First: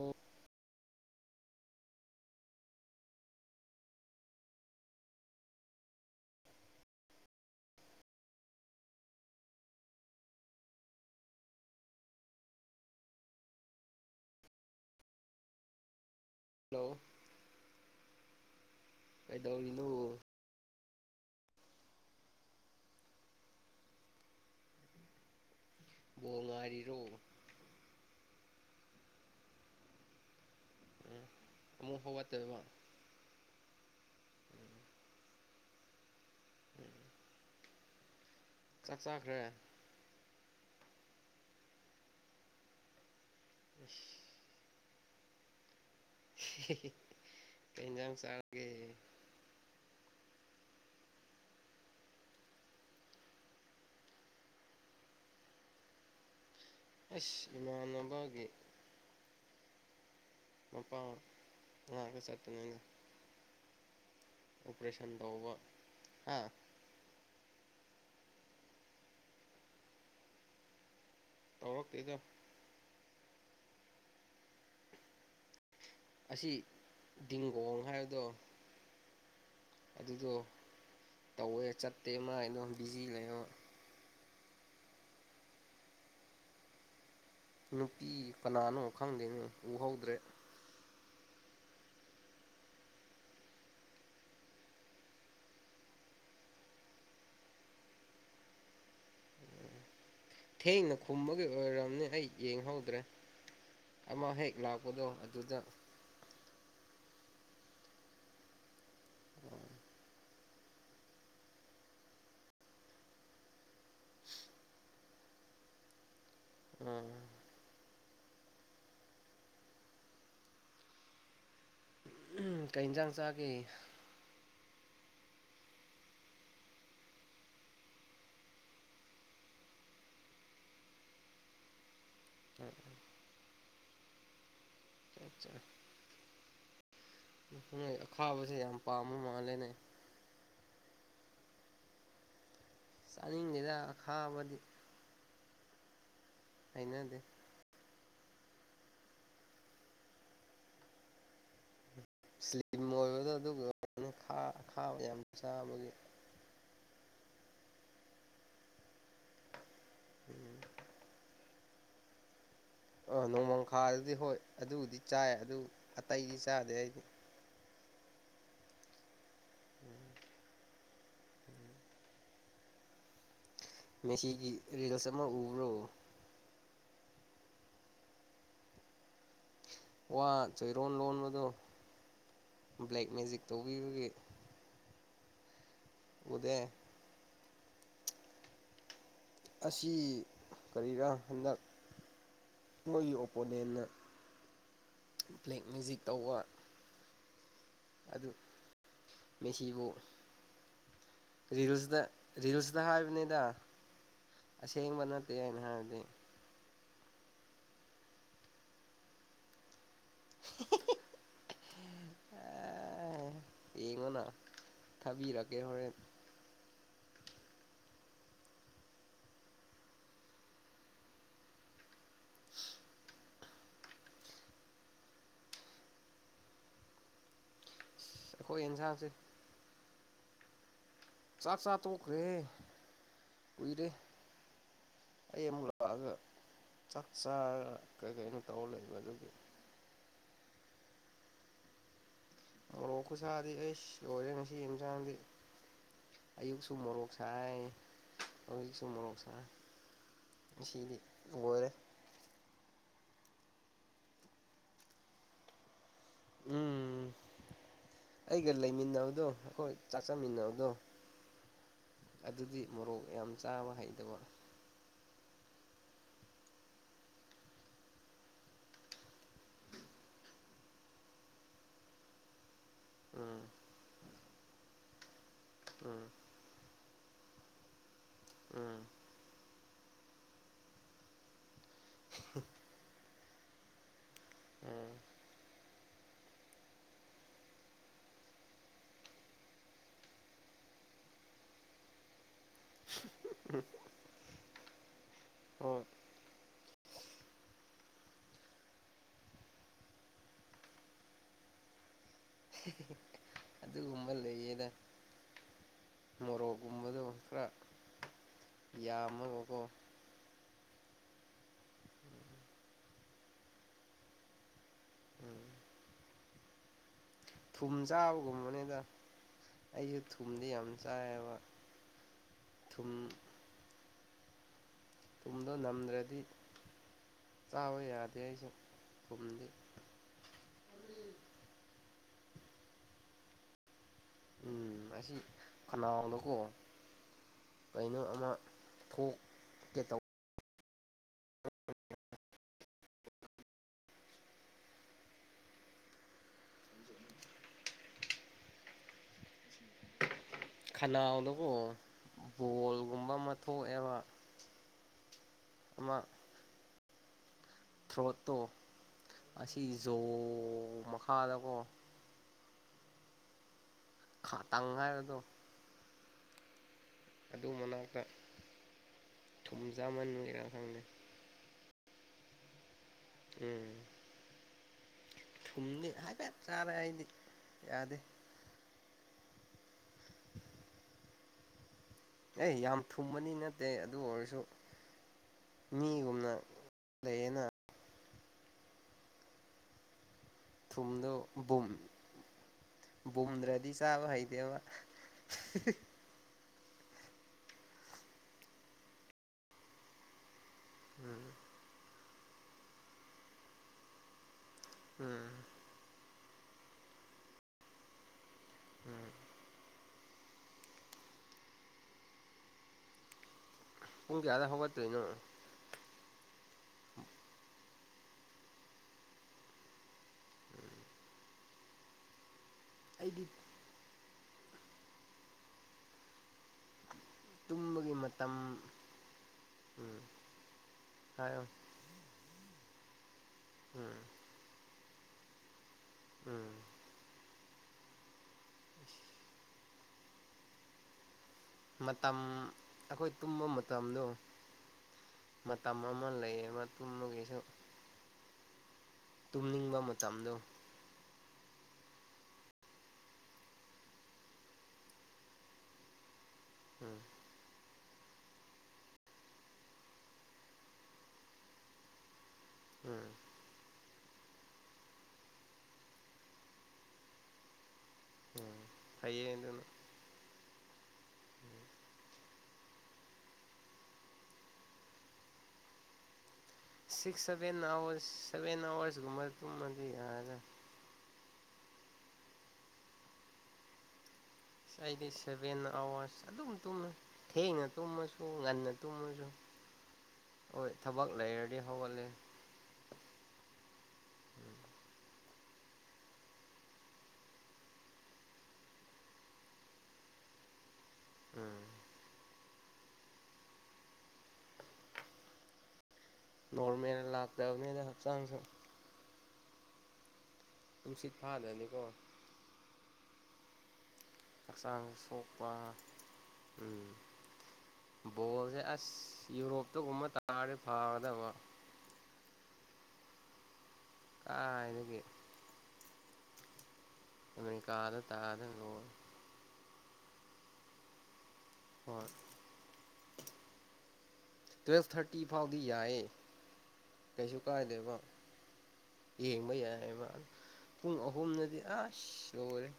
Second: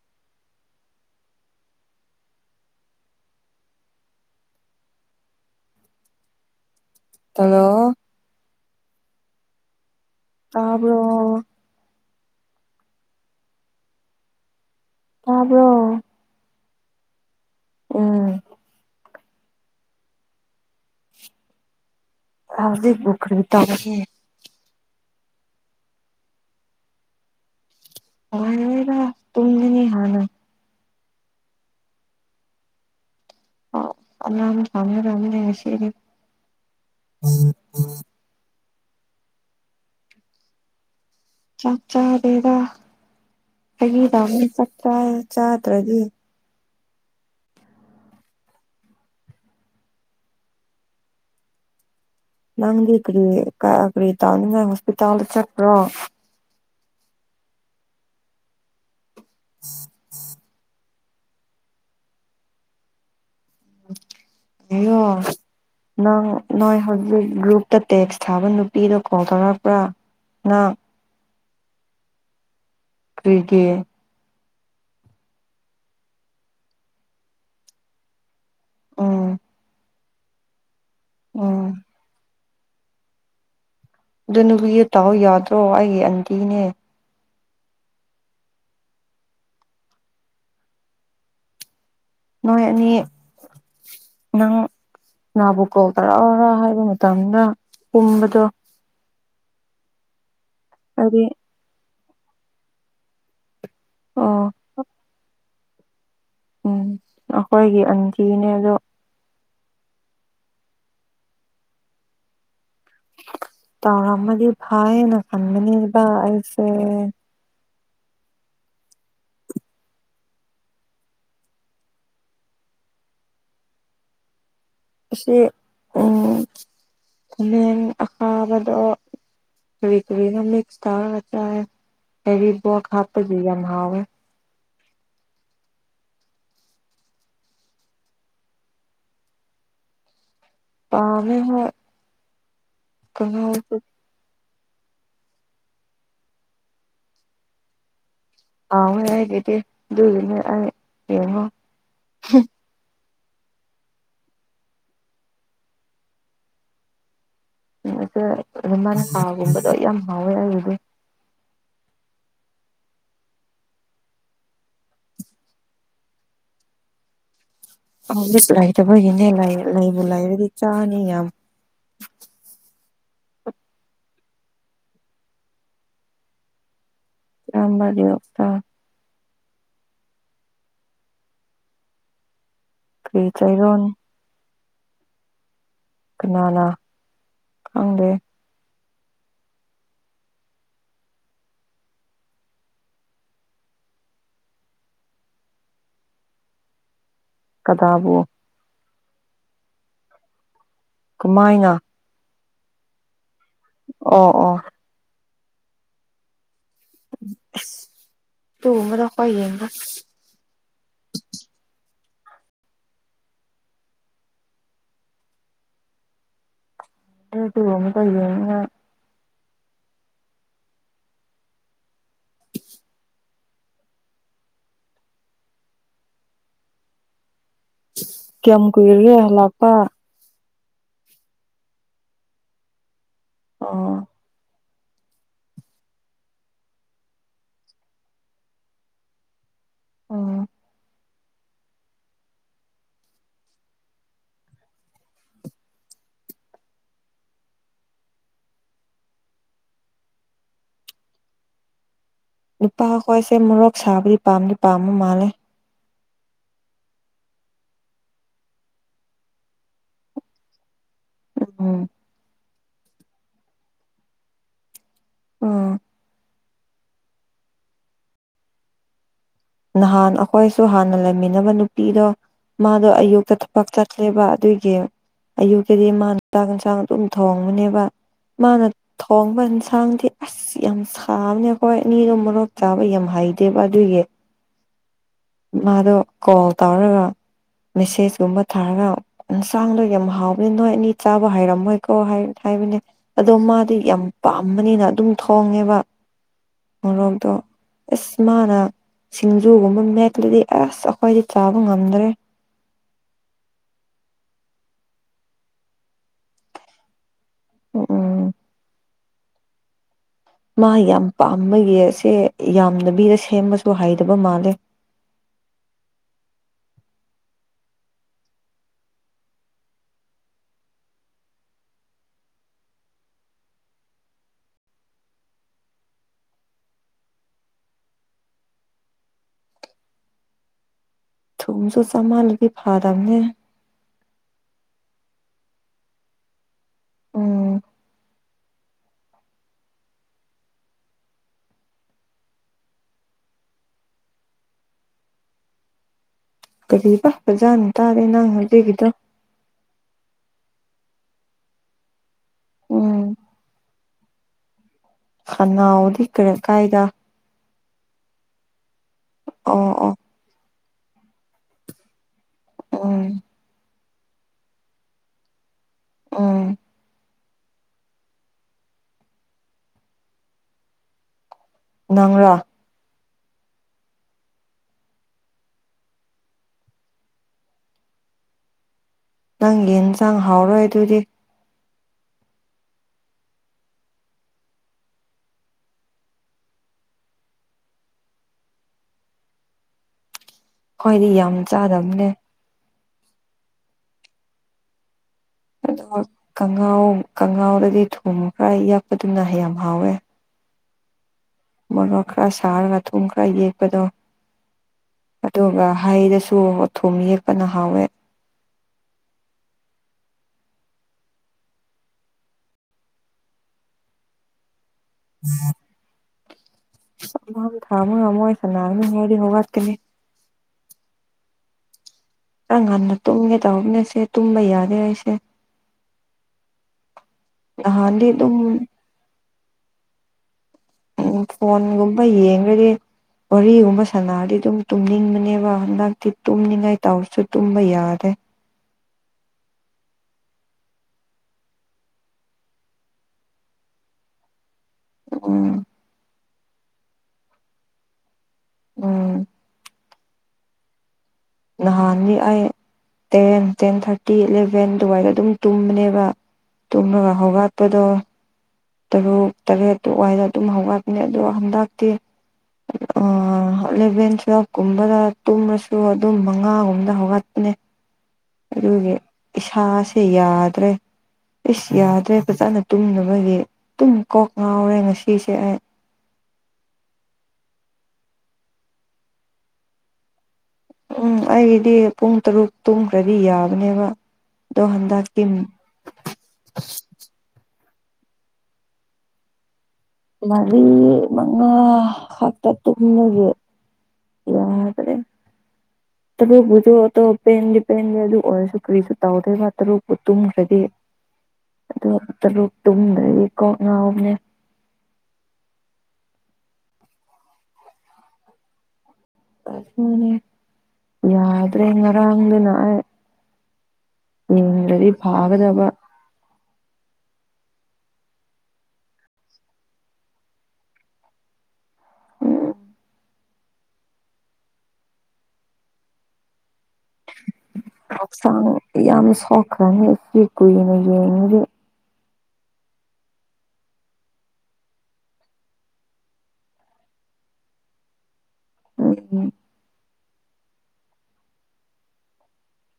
ꯑꯣ ꯇꯜꯂꯣ ꯇꯥꯕꯔꯣ ꯇꯥꯕ꯭ꯔꯣ ꯍꯜꯂꯣ ꯎꯝ ꯀꯩꯗꯧꯔꯤꯅꯣ ꯑꯗꯤ ꯄꯨꯈꯔ꯭ꯤ ꯇꯧꯕꯒꯤ ꯕꯣꯉꯥꯏꯔꯤꯔꯣ ꯑꯣꯔꯦꯒ ꯎꯝ ꯑꯃꯨꯛ ꯍꯧꯒꯠꯇꯣꯏꯕ ꯑꯣ ꯑꯅꯥꯟꯕ ꯄꯥꯝꯒꯗꯕꯅꯦ ꯉꯁꯤꯗꯤ ꯆꯥꯛ ꯆꯥꯈ꯭ꯔꯦ ꯆꯥꯛ ꯆꯥꯗ‌ꯦꯗ ꯍꯥꯏꯕꯤ ꯇꯧꯕꯅꯤ ꯆꯥꯛ ꯆꯥ ꯆꯥꯗ꯭ꯔꯗꯤ ꯀꯩ ꯏꯟꯖꯥꯡ ꯆꯥꯔꯒꯦ ꯅꯪꯗꯤ ꯀꯔꯤ ꯀꯔꯤ ꯇꯥ ꯅꯪ ꯍꯣꯁꯄꯤꯇꯥꯜꯗ ꯆꯠꯄ꯭ꯔꯣ ꯑꯁ ꯏꯃꯥꯅꯕꯒꯤ [unintelligible] ꯃꯄꯥꯥꯎ ꯀ ꯆꯠꯄꯅꯦ ꯑꯩꯒꯥ ꯍꯦꯉꯣ ꯇꯧꯕ ꯅꯪ ꯍꯥ ꯅꯣꯏ ꯍꯧꯖꯤꯛ ꯒꯔꯨꯞ ꯇ ꯇꯦꯛꯁ ꯊꯥꯕ ꯅꯨꯄꯤꯗꯣ ꯀꯣꯜ ꯇꯧꯔꯛꯄ꯭ꯔꯥ ꯅꯪ ꯇꯧꯔꯛꯇꯦꯗ ꯀꯔꯤꯒꯤ ꯑꯁꯤ ꯗꯤꯡꯒꯣꯡ ꯍꯥꯏꯕꯗꯣ ꯑꯣ ꯑꯗꯨꯗꯣ ꯎꯝ ꯇꯧꯋꯦ ꯆꯠꯇꯦ ꯃꯥꯏꯅꯣ ꯕꯤꯖꯤ ꯂꯩꯌꯣ ꯑꯗꯨ ꯅꯨꯄꯤꯗꯣ ꯇꯥꯎ ꯌꯥꯗ꯭ꯔꯣ ꯑꯩꯒꯤ ꯑꯟꯇꯤꯅꯦ ꯅꯨꯄꯤ ꯀꯅꯥꯅꯣ ꯈꯪꯗꯦꯅꯦ ꯎꯍꯧꯗ꯭ꯔꯦ ꯅꯣꯏ ꯑꯅꯤ ꯅꯪ ꯀꯥꯅꯕꯨ ꯀꯣꯜ ꯇꯧꯔꯛꯑꯣꯔ ꯍꯥꯏꯕ ꯃꯇꯝꯗ ꯄꯨꯝꯕꯗꯣ ꯎꯝ ꯊꯦꯡꯅ ꯍꯥꯏꯗꯤ ꯈꯨꯝꯕꯒꯤ ꯑꯣꯏꯔꯝꯅꯤ ꯑꯩ ꯌꯦꯡꯍꯧꯗ꯭ꯔꯦ ꯑꯃ ꯑꯣ ꯍꯦꯛ ꯂꯥꯛꯄꯗꯣ ꯑꯗꯨꯗ ꯎꯝ ꯑꯩꯈꯣꯏꯒꯤ ꯑꯟꯇꯤꯅꯦ ꯑꯗꯣ ꯑꯣ ꯇꯥꯔꯝꯃꯗꯤ ꯐꯥꯏꯌꯦꯅ ꯈꯟꯕꯅꯦꯕ ꯑꯩꯁ ꯎꯝ ꯀꯩ ꯏꯟꯖꯥꯡ ꯆꯥꯒꯦ ꯑꯁꯤ ꯎꯝ ꯈꯃ‌ꯦꯟ ꯑꯈꯥꯕꯗꯣ ꯀꯔꯤ ꯀꯔꯤꯅꯣ ꯃꯤꯛꯁ ꯇꯧꯔꯒ ꯆꯥꯏꯌꯦ ꯍꯩꯔꯤꯕꯣꯛ ꯍꯥꯞꯄꯒꯤ ꯌꯥꯝ ꯍꯥꯎꯋ‌ꯦ ꯑꯆꯥ ꯑꯈꯨꯅ‌ꯦ ꯑꯈꯥꯕꯁꯦ ꯌꯥꯝ ꯄꯥꯝꯕ ꯃꯥꯜꯂꯦꯅꯦ ꯄꯥꯝꯃꯦ ꯍꯣꯏ ꯆꯥꯅꯤꯡꯗꯦꯗ ꯀꯥꯡꯍꯧꯁꯨ ꯑꯈꯥꯕꯗꯤ ꯍꯩꯅꯗꯦ ꯍꯥꯎꯋ‌ꯦ ꯑꯩꯒꯤꯗꯤ ꯑꯗꯨꯒꯤꯅ‌ꯦ ꯑꯩ ꯌꯦꯡꯉꯣ ꯁ꯭ꯂꯤꯝ ꯑꯣꯏꯕꯗ ꯑꯗꯨ [unintelligible] ꯈꯥ ꯑꯈꯥꯕ ꯌꯥꯝ ꯆꯥꯕꯒꯤ ꯑꯁꯦ ꯑꯗꯨꯃꯥꯏꯅ ꯁꯥꯥꯒꯨꯝꯕꯗꯣ ꯌꯥꯝ ꯍꯥꯎꯋꯦ ꯎꯝ ꯑꯩꯒꯤꯗꯤ ꯑ ꯅꯣꯡꯃꯪꯈꯥꯗꯨꯗꯤ ꯍꯣꯏ ꯑꯗꯨꯕꯨꯗꯤ ꯆꯥꯏ ꯑꯗꯨ ꯑꯇꯩꯗꯤ ꯆꯥꯗꯦ ꯑꯩꯗꯤ ꯑ [unintelligible] ꯂꯩꯇꯕꯒꯤꯅꯦ ꯂꯩ ꯂꯩꯕꯨ ꯂꯩꯔꯗꯤ ꯆꯥꯅꯤ ꯌꯥꯝ [unintelligible] ꯃꯦꯁꯤꯒꯤ ꯔꯤꯜꯁ ꯑꯃ ꯎꯕ꯭ꯔꯣ ꯌꯥꯝꯕꯒꯤ ꯂꯣꯛꯇ ꯋꯥ ꯆꯣꯏꯔꯣꯟ ꯂꯣꯟꯕꯗꯣ ꯕ꯭ꯂꯦꯛ ꯀ꯭ꯔꯤ ꯃꯦꯖꯤꯛ ꯆꯩꯔꯣꯟ ꯇꯧꯕꯤꯕꯒꯤ ꯀꯅꯥꯅ ꯎꯗꯦ ꯈꯪꯗꯦ ꯑꯁꯤ ꯀꯔꯤꯔ ꯍꯟꯗꯛ ꯃꯣꯏꯒꯤ ꯑꯣꯄꯣꯅꯦꯟꯅ ꯕ꯭ꯂꯦꯛ ꯃꯦꯖꯤꯛ ꯇꯧꯕ ꯀꯗꯥꯕꯨ ꯑꯗꯨ ꯃꯦꯁꯤꯕꯨ ꯀꯃꯥꯏꯅ ꯔꯤꯜꯁꯇ ꯔꯤꯜꯁꯇ ꯍꯥꯏꯕꯅꯤꯗ ꯑꯣ ꯑꯣ ꯑꯁꯦꯡꯕ ꯅꯠꯇꯦꯅ ꯍꯥꯏꯔꯗꯤ ꯇꯨꯒꯨꯝꯕꯗꯣ ꯈꯣꯏ ꯌꯦꯡꯂꯣꯏ [unintelligible] ꯑ ꯌꯦꯡꯉꯣꯅ ꯊꯕꯤꯔ ꯀꯩꯅꯣ ꯍꯣꯔꯦꯟ ꯍ [unintelligible] ꯇꯕ ꯑꯃ ꯀꯩꯅꯤ ꯑꯁ ꯑꯩꯈꯣꯏ ꯀꯌꯥꯝ ꯀꯨꯏ ꯌꯦꯟꯁꯥꯡꯁꯦ ꯔꯒꯦ ꯍꯜꯂꯛꯄ ꯆꯥꯛ ꯆꯥ ꯇꯣꯛꯈ꯭ꯔꯦ ꯀꯨꯏꯔꯦ ꯑꯣ ꯑꯩ ꯑꯃꯨꯛ ꯂꯥꯛꯑꯒ ꯆꯥꯛ ꯆꯥꯔ ꯀꯩ ꯀꯩꯅꯣ ꯇꯧꯔ ꯂꯩꯕ ꯑꯗꯨꯒꯤ ꯑꯣ ꯃꯣꯔꯣꯛ ꯈꯨꯁꯥꯗꯤ ꯑꯩꯁ ꯂꯣꯏꯔꯦ ꯉꯁꯤ ꯏꯟꯁꯥꯡꯗꯤ ꯑꯌꯨꯛꯁꯨ ꯃꯣꯔꯣꯛꯁ ꯍꯥꯏ ꯑꯌꯨꯛꯁꯨ ꯃꯣꯔꯣꯛꯁ ꯁꯤꯗꯤ ꯑꯣꯏꯔ ꯅꯨꯄꯥ ꯍꯈꯣꯏꯁꯦ ꯃꯣꯔꯣꯛ ꯁꯥꯕꯗꯤ ꯄꯥꯝꯗ ꯄꯥꯝꯃ ꯃꯥꯜꯂꯦ ꯎꯝ ꯑꯩꯒ ꯂꯩꯃꯤꯟꯅꯕꯗꯣ ꯑꯩꯈꯣꯏ ꯆꯥꯛ ꯆꯃꯤꯟꯅꯕꯗꯣ ꯎꯝ ꯑꯗꯨꯗꯤ ꯃꯣꯔꯣꯛ ꯌꯥꯝ ꯆꯥꯕ ꯍꯩꯇꯕ ꯑꯣ ꯅꯍꯥꯟ ꯑꯩꯈꯣꯏꯁꯨ ꯍꯥꯟꯅ ꯂꯩꯃꯤꯟꯅꯕ ꯅꯨꯄꯤꯗꯣ ꯃꯥꯗꯣ ꯑꯌꯨꯛꯇ ꯎꯝ ꯊꯕꯛ ꯆꯠ ꯆꯦꯕ ꯑꯗꯨꯏꯒꯤ ꯑꯌꯨꯛꯛꯇꯗꯤ ꯎꯝ ꯃꯥꯅ ꯆꯥꯛ ꯌꯦꯟꯁꯥꯡ ꯑꯗꯨꯝ ꯊꯣꯡꯕꯅꯦꯕ ꯃꯥꯅ ꯎꯝ ꯊꯣꯡꯕ ꯌꯦꯟꯁꯥꯡꯗꯤ ꯑꯁ ꯌꯥꯝ ꯁꯥꯕꯅꯦ ꯑꯩꯈꯣꯏ ꯑꯅꯤꯔꯣꯝ ꯃꯔꯣꯔꯣꯛ ꯆꯥꯕ ꯌꯥꯝ ꯍꯩꯇꯦꯕ ꯑꯗꯨꯏꯒꯤ ꯎꯝ ꯃꯥꯗꯣ ꯀꯣꯜ ꯇꯧꯔꯒ ꯃꯦꯁꯦꯖꯀꯨꯝꯕ ꯊꯥꯔꯒ ꯌꯦꯟꯁꯥꯡꯗꯣ ꯌꯥꯝ ꯍꯥꯎꯕꯅꯤ ꯅꯣꯏ ꯑꯅꯤ ꯆꯥꯕ ꯍꯩꯔꯝꯃꯣꯏꯀꯣ ꯍꯥꯏꯕꯅꯦ ꯑꯗꯣ ꯃꯥꯗꯤ ꯌꯥꯝ ꯄꯥꯝꯕꯅꯤꯅ ꯑꯗꯨꯝ ꯊꯣꯡꯉꯦꯕ ꯍꯣꯏ ꯃꯣꯔꯣꯛꯗꯣ ꯏꯁ ꯃꯥꯅ ꯁꯤꯡꯖꯨꯒꯨꯝꯕ ꯃꯦꯠꯂꯗꯤ ꯑꯁ ꯑꯩꯈꯣꯏꯗꯤ ꯆꯥꯕ ꯉꯝꯗ꯭ꯔꯦ ꯑꯗꯨ ꯑꯗꯨꯒꯨꯝꯕ ꯂꯩꯌꯦꯗ ꯃꯣꯔꯣꯛꯒꯨꯝꯕꯗ ꯈꯔ ꯑꯣ ꯑꯣ ꯌꯥꯝ ꯑꯃꯒꯀꯣ ꯃꯥ ꯌꯥꯝ ꯄꯥꯝꯕꯒꯤꯁꯦ ꯌꯥꯝꯗꯕꯤꯗ ꯁꯦꯝꯕꯁꯨ ꯍꯩꯗꯕ ꯃꯥꯜꯂꯦ ꯎꯝ ꯊꯨꯝ ꯆꯥꯕꯒꯨꯝꯕꯅꯤꯗ ꯑꯩꯁꯨ ꯊꯨꯝꯗꯤ ꯌꯥꯝ ꯆꯥꯏꯌꯦꯕ ꯊꯨꯝ ꯊꯨꯝꯗꯣ ꯅꯝꯗ꯭ꯔꯗꯤ ꯆꯥꯕ ꯌꯥꯗꯦ ꯑꯩꯁꯨ ꯊꯨꯝꯗꯤ ꯊꯨꯝꯁꯨ ꯆꯞꯃꯥꯜꯂꯨꯗꯤ ꯐꯥꯗꯕꯅꯦ ꯑꯁꯤ ꯈꯅꯥꯎꯗꯀꯣ ꯎꯝ ꯀꯩꯅꯣ ꯑꯃ ꯊꯣꯛꯒꯦ ꯇꯧꯕ ꯀꯔꯤꯕ ꯕꯖꯥꯅ ꯇꯥꯗꯦ ꯅꯪ ꯍꯧꯖꯤꯛꯒꯤꯗꯣ ꯈꯅꯥꯎꯗꯀꯣ ꯎꯝ ꯕꯣꯜꯒꯨꯝꯕ ꯑꯃ ꯊꯣꯛꯑꯦꯕ ꯑꯃ ꯈꯅꯥꯎꯗꯤ ꯀꯔꯤ ꯀꯥꯏꯗ ꯊ꯭ꯔꯣꯠꯇꯣ ꯑꯁꯤ ꯑꯣ ꯑꯣ ꯖꯣ ꯃꯈꯥꯗꯀꯣ ꯎꯝ ꯈꯥ ꯇꯪ ꯍꯥꯏꯕꯗꯣ ꯎꯝ ꯑꯗꯨ ꯃꯅꯥꯛꯇ ꯊꯨꯝꯖꯥꯃꯟ ꯂꯩꯔ ꯈꯪꯗꯦ ꯅꯪꯔꯥ ꯎꯝ ꯊꯨꯝꯗꯤ ꯍꯥꯏꯐꯦꯠ ꯆꯥꯔꯦ ꯑꯩꯗꯤ ꯌꯥꯗꯦ ꯅꯪꯒꯤ ꯌꯦꯟꯖꯥꯡ ꯍꯥꯎꯔꯣꯏ ꯑꯗꯨꯗꯤ ꯑꯦ ꯌꯥꯝ ꯊꯨꯝꯕꯅꯤ ꯅꯠꯇꯦ ꯑꯗꯨ ꯑꯣꯏꯔꯁꯨ ꯃꯤꯒꯨꯝꯅ ꯂꯩꯌꯦꯅ ꯈ꯭ꯋꯥꯏꯗꯤ ꯊꯨꯝꯗꯣ ꯌꯥꯝ ꯕꯨꯝ ꯆꯥꯗꯕꯅꯦ ꯕꯨꯝꯗ꯭ꯔꯗꯤ ꯆꯥꯕ ꯍꯩꯇꯦꯕ [unintelligible] ꯀꯉꯥꯎ ꯀꯉꯥꯎꯗꯒꯤ ꯊꯨꯝ ꯈꯔ ꯌꯥꯛꯄꯗꯨꯅ ꯍ ꯌꯥꯝ ꯍꯥꯎꯋꯦ ꯎꯝ ꯃꯣꯔꯣꯛ ꯈꯔ ꯁꯥꯔꯒ ꯊꯨꯝ ꯈꯔ ꯌꯦꯛꯄꯗꯣ ꯎꯝ ꯑꯗꯨꯒ ꯍꯩꯗꯁꯨ ꯊꯨꯝ ꯌꯦꯛꯄꯅ ꯍꯥꯎꯋꯦ ꯎꯝ ꯄꯨꯡ ꯀꯌꯥꯗ ꯍꯧꯒꯠꯇꯣꯢꯅꯣ ꯎꯝ ꯑꯃꯝ ꯊꯥ ꯑꯃ ꯉꯝꯃꯣꯢ ꯅꯥꯔꯅꯤꯉꯥꯏꯗꯤ ꯑꯩꯗꯤ ꯍꯧꯒꯠꯀꯅꯤ ꯑ ꯉꯟꯅ ꯑꯩꯗꯤ ꯇꯨꯝꯒꯦ ꯇꯧꯕꯅꯦꯁꯦ ꯇꯨꯝꯕ ꯌꯥꯗꯦ ꯑꯩꯁꯦ ꯇꯨꯝꯕꯒꯤ ꯅꯍꯥꯟꯗꯤ ꯑꯗꯨꯝ ꯃꯇꯝ ꯎꯝ ꯎꯝ ꯍꯥꯏꯌꯣ ꯐꯣꯟꯒꯨꯝꯕ ꯌꯦꯡꯒ꯭ꯔꯗꯤ ꯋꯥꯔꯤꯒꯨꯝꯕ ꯎꯝ ꯁꯥꯟꯅꯔꯗꯤ ꯑꯗꯨꯝ ꯇꯨꯝꯅꯤꯡꯕꯅꯦꯕ ꯍꯟꯗꯛ ꯗꯤ ꯎꯝ ꯇꯨꯝꯅꯤꯡꯉꯥꯏ ꯇꯧꯔꯁꯨ ꯇꯨꯝꯕ ꯌꯥꯗꯦ ꯃꯇꯝ ꯑꯈꯣꯏ ꯇꯨꯝꯕ ꯃꯇꯝꯗꯣ ꯎꯝ ꯃꯇꯝ ꯑꯃ ꯂꯩꯌꯦꯕ ꯇꯨꯝꯕꯒꯤꯁꯨ ꯎꯝ ꯇꯨꯝꯅꯤꯡꯕ ꯃꯇꯝꯗꯨ ꯅꯍꯥꯟꯅꯤ ꯑꯩ ꯇꯦꯟ ꯇꯦꯟ ꯊꯥꯔꯇꯤ ꯏꯂꯚꯦꯟ ꯑꯗꯨꯋꯥꯏꯗ ꯑꯗꯨꯝ ꯇꯨꯝꯕꯅꯦꯕ ꯎꯝ ꯇꯨꯝꯕꯒ ꯍꯧꯒꯠꯄꯗꯣ ꯇꯔꯨꯛ ꯇꯔꯦꯠꯇꯨ ꯋꯥꯏꯗ ꯑꯗꯨꯝ ꯍꯧꯒꯠꯄꯅꯦ ꯑꯗꯣ ꯍꯟꯗꯛꯇꯤ ꯎꯝ ꯑꯦꯂꯦꯚꯦꯟ ꯇꯨꯋꯦꯜꯐꯀꯨꯝꯕꯗ ꯇꯨꯝꯃꯁꯨ ꯑꯗꯨꯝ ꯃꯉꯥꯒꯨꯝꯗ ꯍꯧꯒꯠꯄꯅꯦ ꯎꯝ ꯑꯗꯨꯒꯤ ꯐꯩꯌꯦ ꯑꯗꯨꯅ ꯏꯁꯥꯁꯤ ꯁꯤ ꯌꯥꯗ꯭ꯔꯦ ꯏꯁ ꯌꯥꯗ꯭ꯔꯦ ꯐꯖꯅ ꯇꯨꯝꯗꯕꯒꯤ ꯑꯗꯨꯝ ꯀꯣꯛ ꯉꯥꯎꯔꯦ ꯉꯁꯤꯁꯦ ꯑꯩ six seven hours seven hours ꯒꯨꯝꯕ ꯇꯨꯝꯔꯗꯤ ꯌꯥꯔꯦꯗ ꯎꯝ ꯑꯩꯒꯤꯗꯤ ꯄꯨꯡ ꯇꯔꯨꯛ ꯇꯨꯡꯈ꯭ꯔꯗꯤ ꯌꯥꯕꯅꯦꯕ ꯑꯗꯣ ꯑꯩꯗꯤ ꯍꯟꯗꯛꯇꯤ ꯁꯚꯦꯟ ꯑꯋꯥꯔꯁ ꯑꯗꯨꯝ ꯇꯨꯝꯃꯦ ꯊꯦꯡꯅ ꯇꯨꯝꯃꯁꯨ ꯉꯟꯅ ꯇꯨꯝꯃꯁꯨ ꯃꯔꯤ ꯍꯣꯏ ꯊꯕꯛ ꯃꯉꯥ ꯂꯩꯔꯗꯤ ꯍꯧꯒꯠꯂꯦ ꯈꯛ ꯇꯥ ꯇꯨꯝꯕꯒꯤ ꯌꯥꯗ꯭ꯔꯦ [inaudible] ꯇꯔꯨꯄꯨꯁꯨ ꯄꯦꯟꯗꯤ ꯄꯦꯟꯗꯤ ꯑꯗꯨ ꯑꯣꯏꯔꯁꯨ ꯀꯔꯤꯁꯨ ꯇꯧꯗꯦꯕ ꯇꯔꯨꯛꯄꯨ ꯇꯨꯝꯈ꯭ꯔꯗꯤ [inaudible] ꯑꯗꯨꯒ ꯇꯔꯨꯛ ꯇꯨꯝꯗ꯭ꯔꯗꯤ ꯀꯣꯛ ꯉꯥꯎꯕꯅꯦ ꯅꯣꯔꯃꯦꯜ ꯂꯥꯛꯇꯕꯅꯤꯅ ꯍꯛꯆꯥꯡꯁꯨ ꯃꯥꯅꯦ ꯅꯨꯡꯁꯤꯠ ꯌꯥꯗ꯭ꯔꯦ ꯐꯥꯗ꯭ꯔꯗꯤꯀꯣ ꯉꯔꯥꯡꯗꯅ ꯑꯩ ꯍꯛꯆꯥꯡ ꯌꯦꯡꯗ꯭ꯔꯗꯤ ꯁꯣꯛꯄ ꯐꯥꯒꯗꯕ ꯎꯝ ꯕꯣꯜꯁꯦ ꯑꯁ ꯌꯨꯔꯣꯞꯇꯒꯨꯝꯕ ꯇꯥꯔꯗꯤ ꯐꯒꯗꯕ ꯎꯝ ꯑ ꯏ ꯀ ꯀꯥꯗ ꯇꯥꯗ ꯂ ꯈꯪꯉ ꯑꯁꯤ ꯀꯨꯏꯅ ꯌꯦꯡꯉꯦ ꯍꯣꯏ ꯇꯨꯋꯦꯜꯐ ꯊꯥꯔꯇꯤ ꯐꯥꯎꯗꯤ ꯌꯥꯌꯦ ꯀꯩꯁꯨ ꯀꯥꯏꯗꯣꯏꯕ ꯎꯝ ꯌꯦꯡꯕ ꯌꯥꯏꯕ ꯄꯨꯡ ꯑꯍꯨꯝꯅꯗꯤ ꯑꯁ ꯂꯔꯦ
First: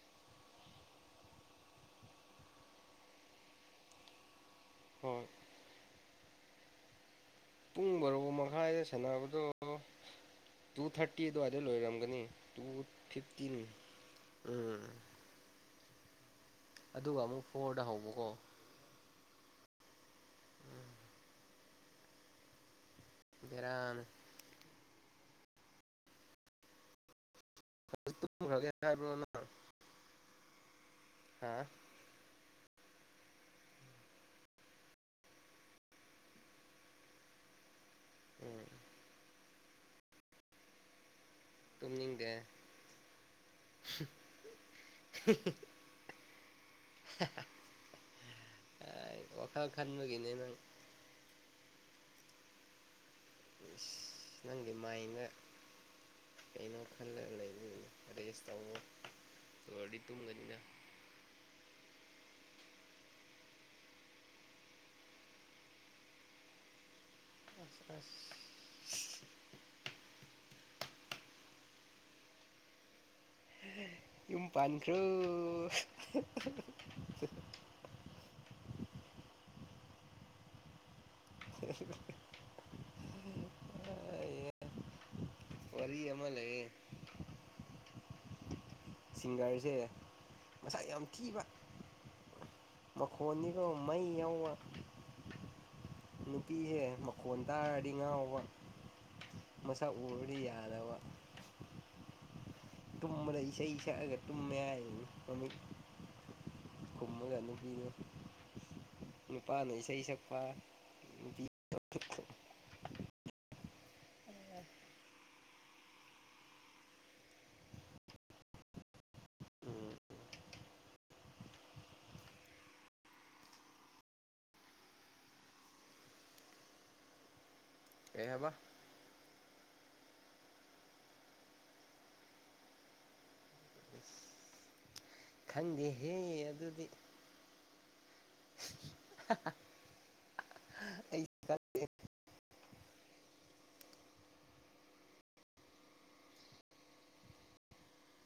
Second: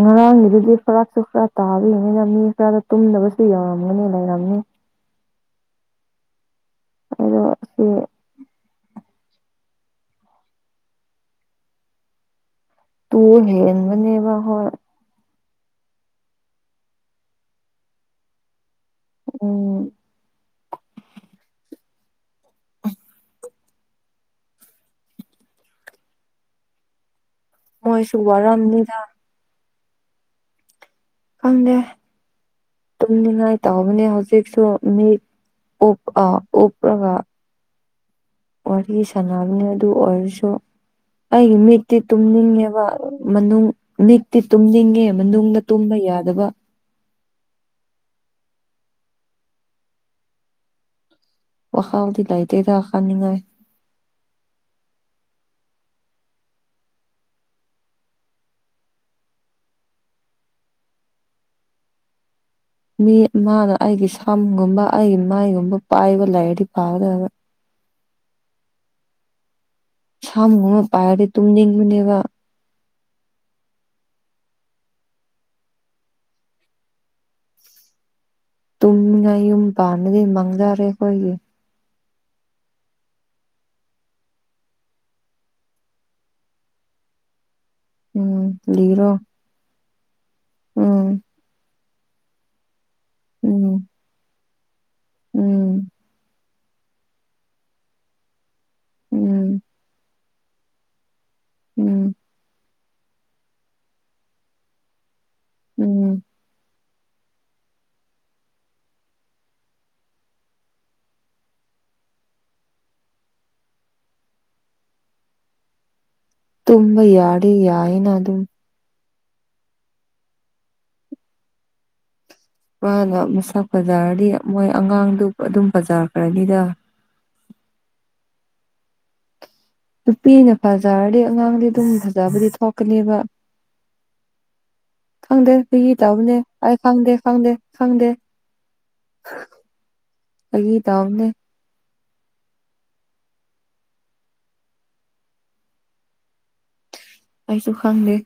ꯉꯔꯥꯡꯒꯤꯗꯨꯗꯤ ꯐꯔꯥꯛꯁꯨ ꯈꯔ ꯇꯥꯕꯤꯕꯅꯤꯅ ꯃꯤ ꯈꯔꯗ ꯇꯨꯝꯗꯕꯁꯨ ꯌꯧꯔꯝꯒꯅꯤ ꯂꯩꯔꯝꯅꯤ ꯍꯣꯏ ꯑ ꯄꯨꯡ ꯃꯔꯔꯣ ꯃꯈꯥꯏꯗ ꯁꯥꯟꯅꯕꯗꯣ ꯇꯨ ꯊꯥꯔꯇꯤ ꯑꯗꯨꯋꯥꯏꯗ ꯂꯣꯏꯔꯝꯒꯅꯤ ꯇꯨ ꯇꯨ ꯐꯤꯐꯇꯤꯟ ꯍꯦꯟꯕꯅꯦꯕ ꯍꯣꯏ ꯑꯥ ꯑꯗꯨꯒ ꯑꯃꯨꯛ ꯐꯣꯔꯗ ꯍꯧꯕꯀꯣ ꯎꯝ ꯎꯝ ꯎ ꯔꯥꯡ ꯃꯣꯏꯁꯨ ꯇꯨꯝꯈ꯭ꯔꯒꯦ ꯋꯥꯔꯝꯅꯤꯗ ꯍꯥꯏꯕ꯭ꯔꯣꯅ ꯐꯪꯗꯦ ꯇꯨꯝꯅꯤꯡꯉꯥꯏ ꯇꯧꯕꯅꯦ ꯍꯧꯖꯤꯛꯁꯨ ꯃꯤ ꯎꯞꯂꯒ ꯎꯝ ꯋꯥꯔꯤ ꯁꯥꯟꯃꯤ ꯑꯗꯨ ꯑꯣꯏꯔꯁꯨ ꯑꯩꯒꯤ ꯃꯤꯠꯇꯤ ꯇꯨꯝꯅꯤꯡꯗꯦ ꯇꯨꯝꯅꯤꯡꯉꯦꯕ ꯃꯅꯨꯡ ꯃꯤꯛꯇꯤ ꯇꯨꯝꯅꯤꯡꯉꯦ ꯃꯅꯨꯡꯗ ꯇꯨꯝꯕ ꯌꯥꯗꯕ ꯑꯣꯈ ꯈ ꯃꯨꯒꯦꯅꯦ ꯅꯪ ꯑꯣꯈꯥꯗꯤꯤ ꯂꯥꯏꯇꯗꯛꯥꯅꯤꯉꯦ ꯅꯪꯒꯤ ꯃꯥꯏꯅ ꯀꯩꯅꯣ ꯈꯜꯂꯒ ꯂꯩꯕ ꯔꯦꯁ ꯇꯧꯉꯣ ꯇꯨꯝꯒꯅꯤꯅ ꯃꯤ ꯃꯥꯅ ꯑꯩꯒꯤ ꯁꯝꯒꯨꯝꯕ ꯑꯩꯒꯤ ꯃꯥꯏꯒꯨꯝꯕ ꯄꯥꯏꯕ ꯂꯥꯏꯔꯤꯛꯗꯤ ꯐꯥꯒꯗꯕ ꯑ ꯁꯥ ꯑꯃ ꯄꯥꯏꯔꯗꯤ ꯇꯨꯝꯅꯤꯡꯕꯅꯦꯕ ꯌꯨꯝ ꯄꯥꯟꯈ꯭ꯔꯨ ꯇꯨꯝꯉꯥꯏ ꯌꯨꯝ ꯄꯥꯟꯅꯗꯤ ꯃꯪꯖꯔꯦ ꯑꯩꯈꯣꯏꯒꯤ [unintelligible] ꯋꯥꯔꯤ ꯑꯃ ꯂꯩꯌꯦ ꯎꯝ ꯂꯩꯔꯣ ꯁꯤꯡꯒꯔꯁꯦ ꯃꯁꯥ ꯌꯥꯝ ꯊꯤꯕ ꯃꯈꯣꯟꯅꯤꯒꯣ ꯎꯝ ꯃꯩ ꯌꯥꯎꯕ ꯎꯝ ꯅꯨꯅꯥꯄꯤꯍꯦ ꯃꯈꯣꯟ ꯇꯥꯔꯗꯤ ꯉꯥꯎꯕ ꯎꯝ ꯃꯁꯛ ꯎꯔꯗꯤ ꯌꯥꯗꯕ ꯎꯝ ꯇꯨꯝꯕꯗ ꯏꯁꯩ ꯁꯛꯑꯒ ꯇꯨꯝꯃꯦ ꯍꯥꯏꯅꯤꯃꯤ ꯎꯝ ꯈꯨꯝꯃꯒ ꯅꯨꯄꯤꯗꯣ ꯅꯨꯄꯥꯅ ꯏꯁꯩ ꯁꯛꯄ ꯅꯨꯄꯤ ꯇꯨꯝꯝꯕ ꯌꯥꯗ ꯌꯥꯏꯅ ꯑꯗꯨ ꯎꯝ ꯃꯥꯅ ꯃꯁꯛ ꯕꯖꯥꯔꯗꯤ ꯃꯣꯏ ꯑꯉꯥꯡꯗꯨ ꯑꯗꯨꯝ ꯕꯖꯥꯔ ꯈꯔꯅꯤꯗ ꯑꯦꯍꯕ ꯅꯨꯄꯤꯅ ꯐꯖꯔꯗꯤ ꯑꯉꯥꯡꯗꯤ ꯑꯗꯨꯝ ꯐꯖꯕꯨꯗꯤ ꯊꯣꯛꯀꯅꯦꯕ ꯐꯪꯗꯦ ꯃꯤ ꯈꯪꯗꯦꯍꯦ ꯇꯧꯕꯅꯦ ꯑꯩ ꯑꯗꯨꯗꯤ ꯈꯪꯗꯦ ꯐꯪꯗꯦ ꯐꯪꯗꯦ ꯑꯩꯒꯤ ꯑꯩ ꯇꯎꯝꯅꯦ ꯈꯪꯗꯦ ꯑꯩꯁꯨ ꯈꯪꯗꯦ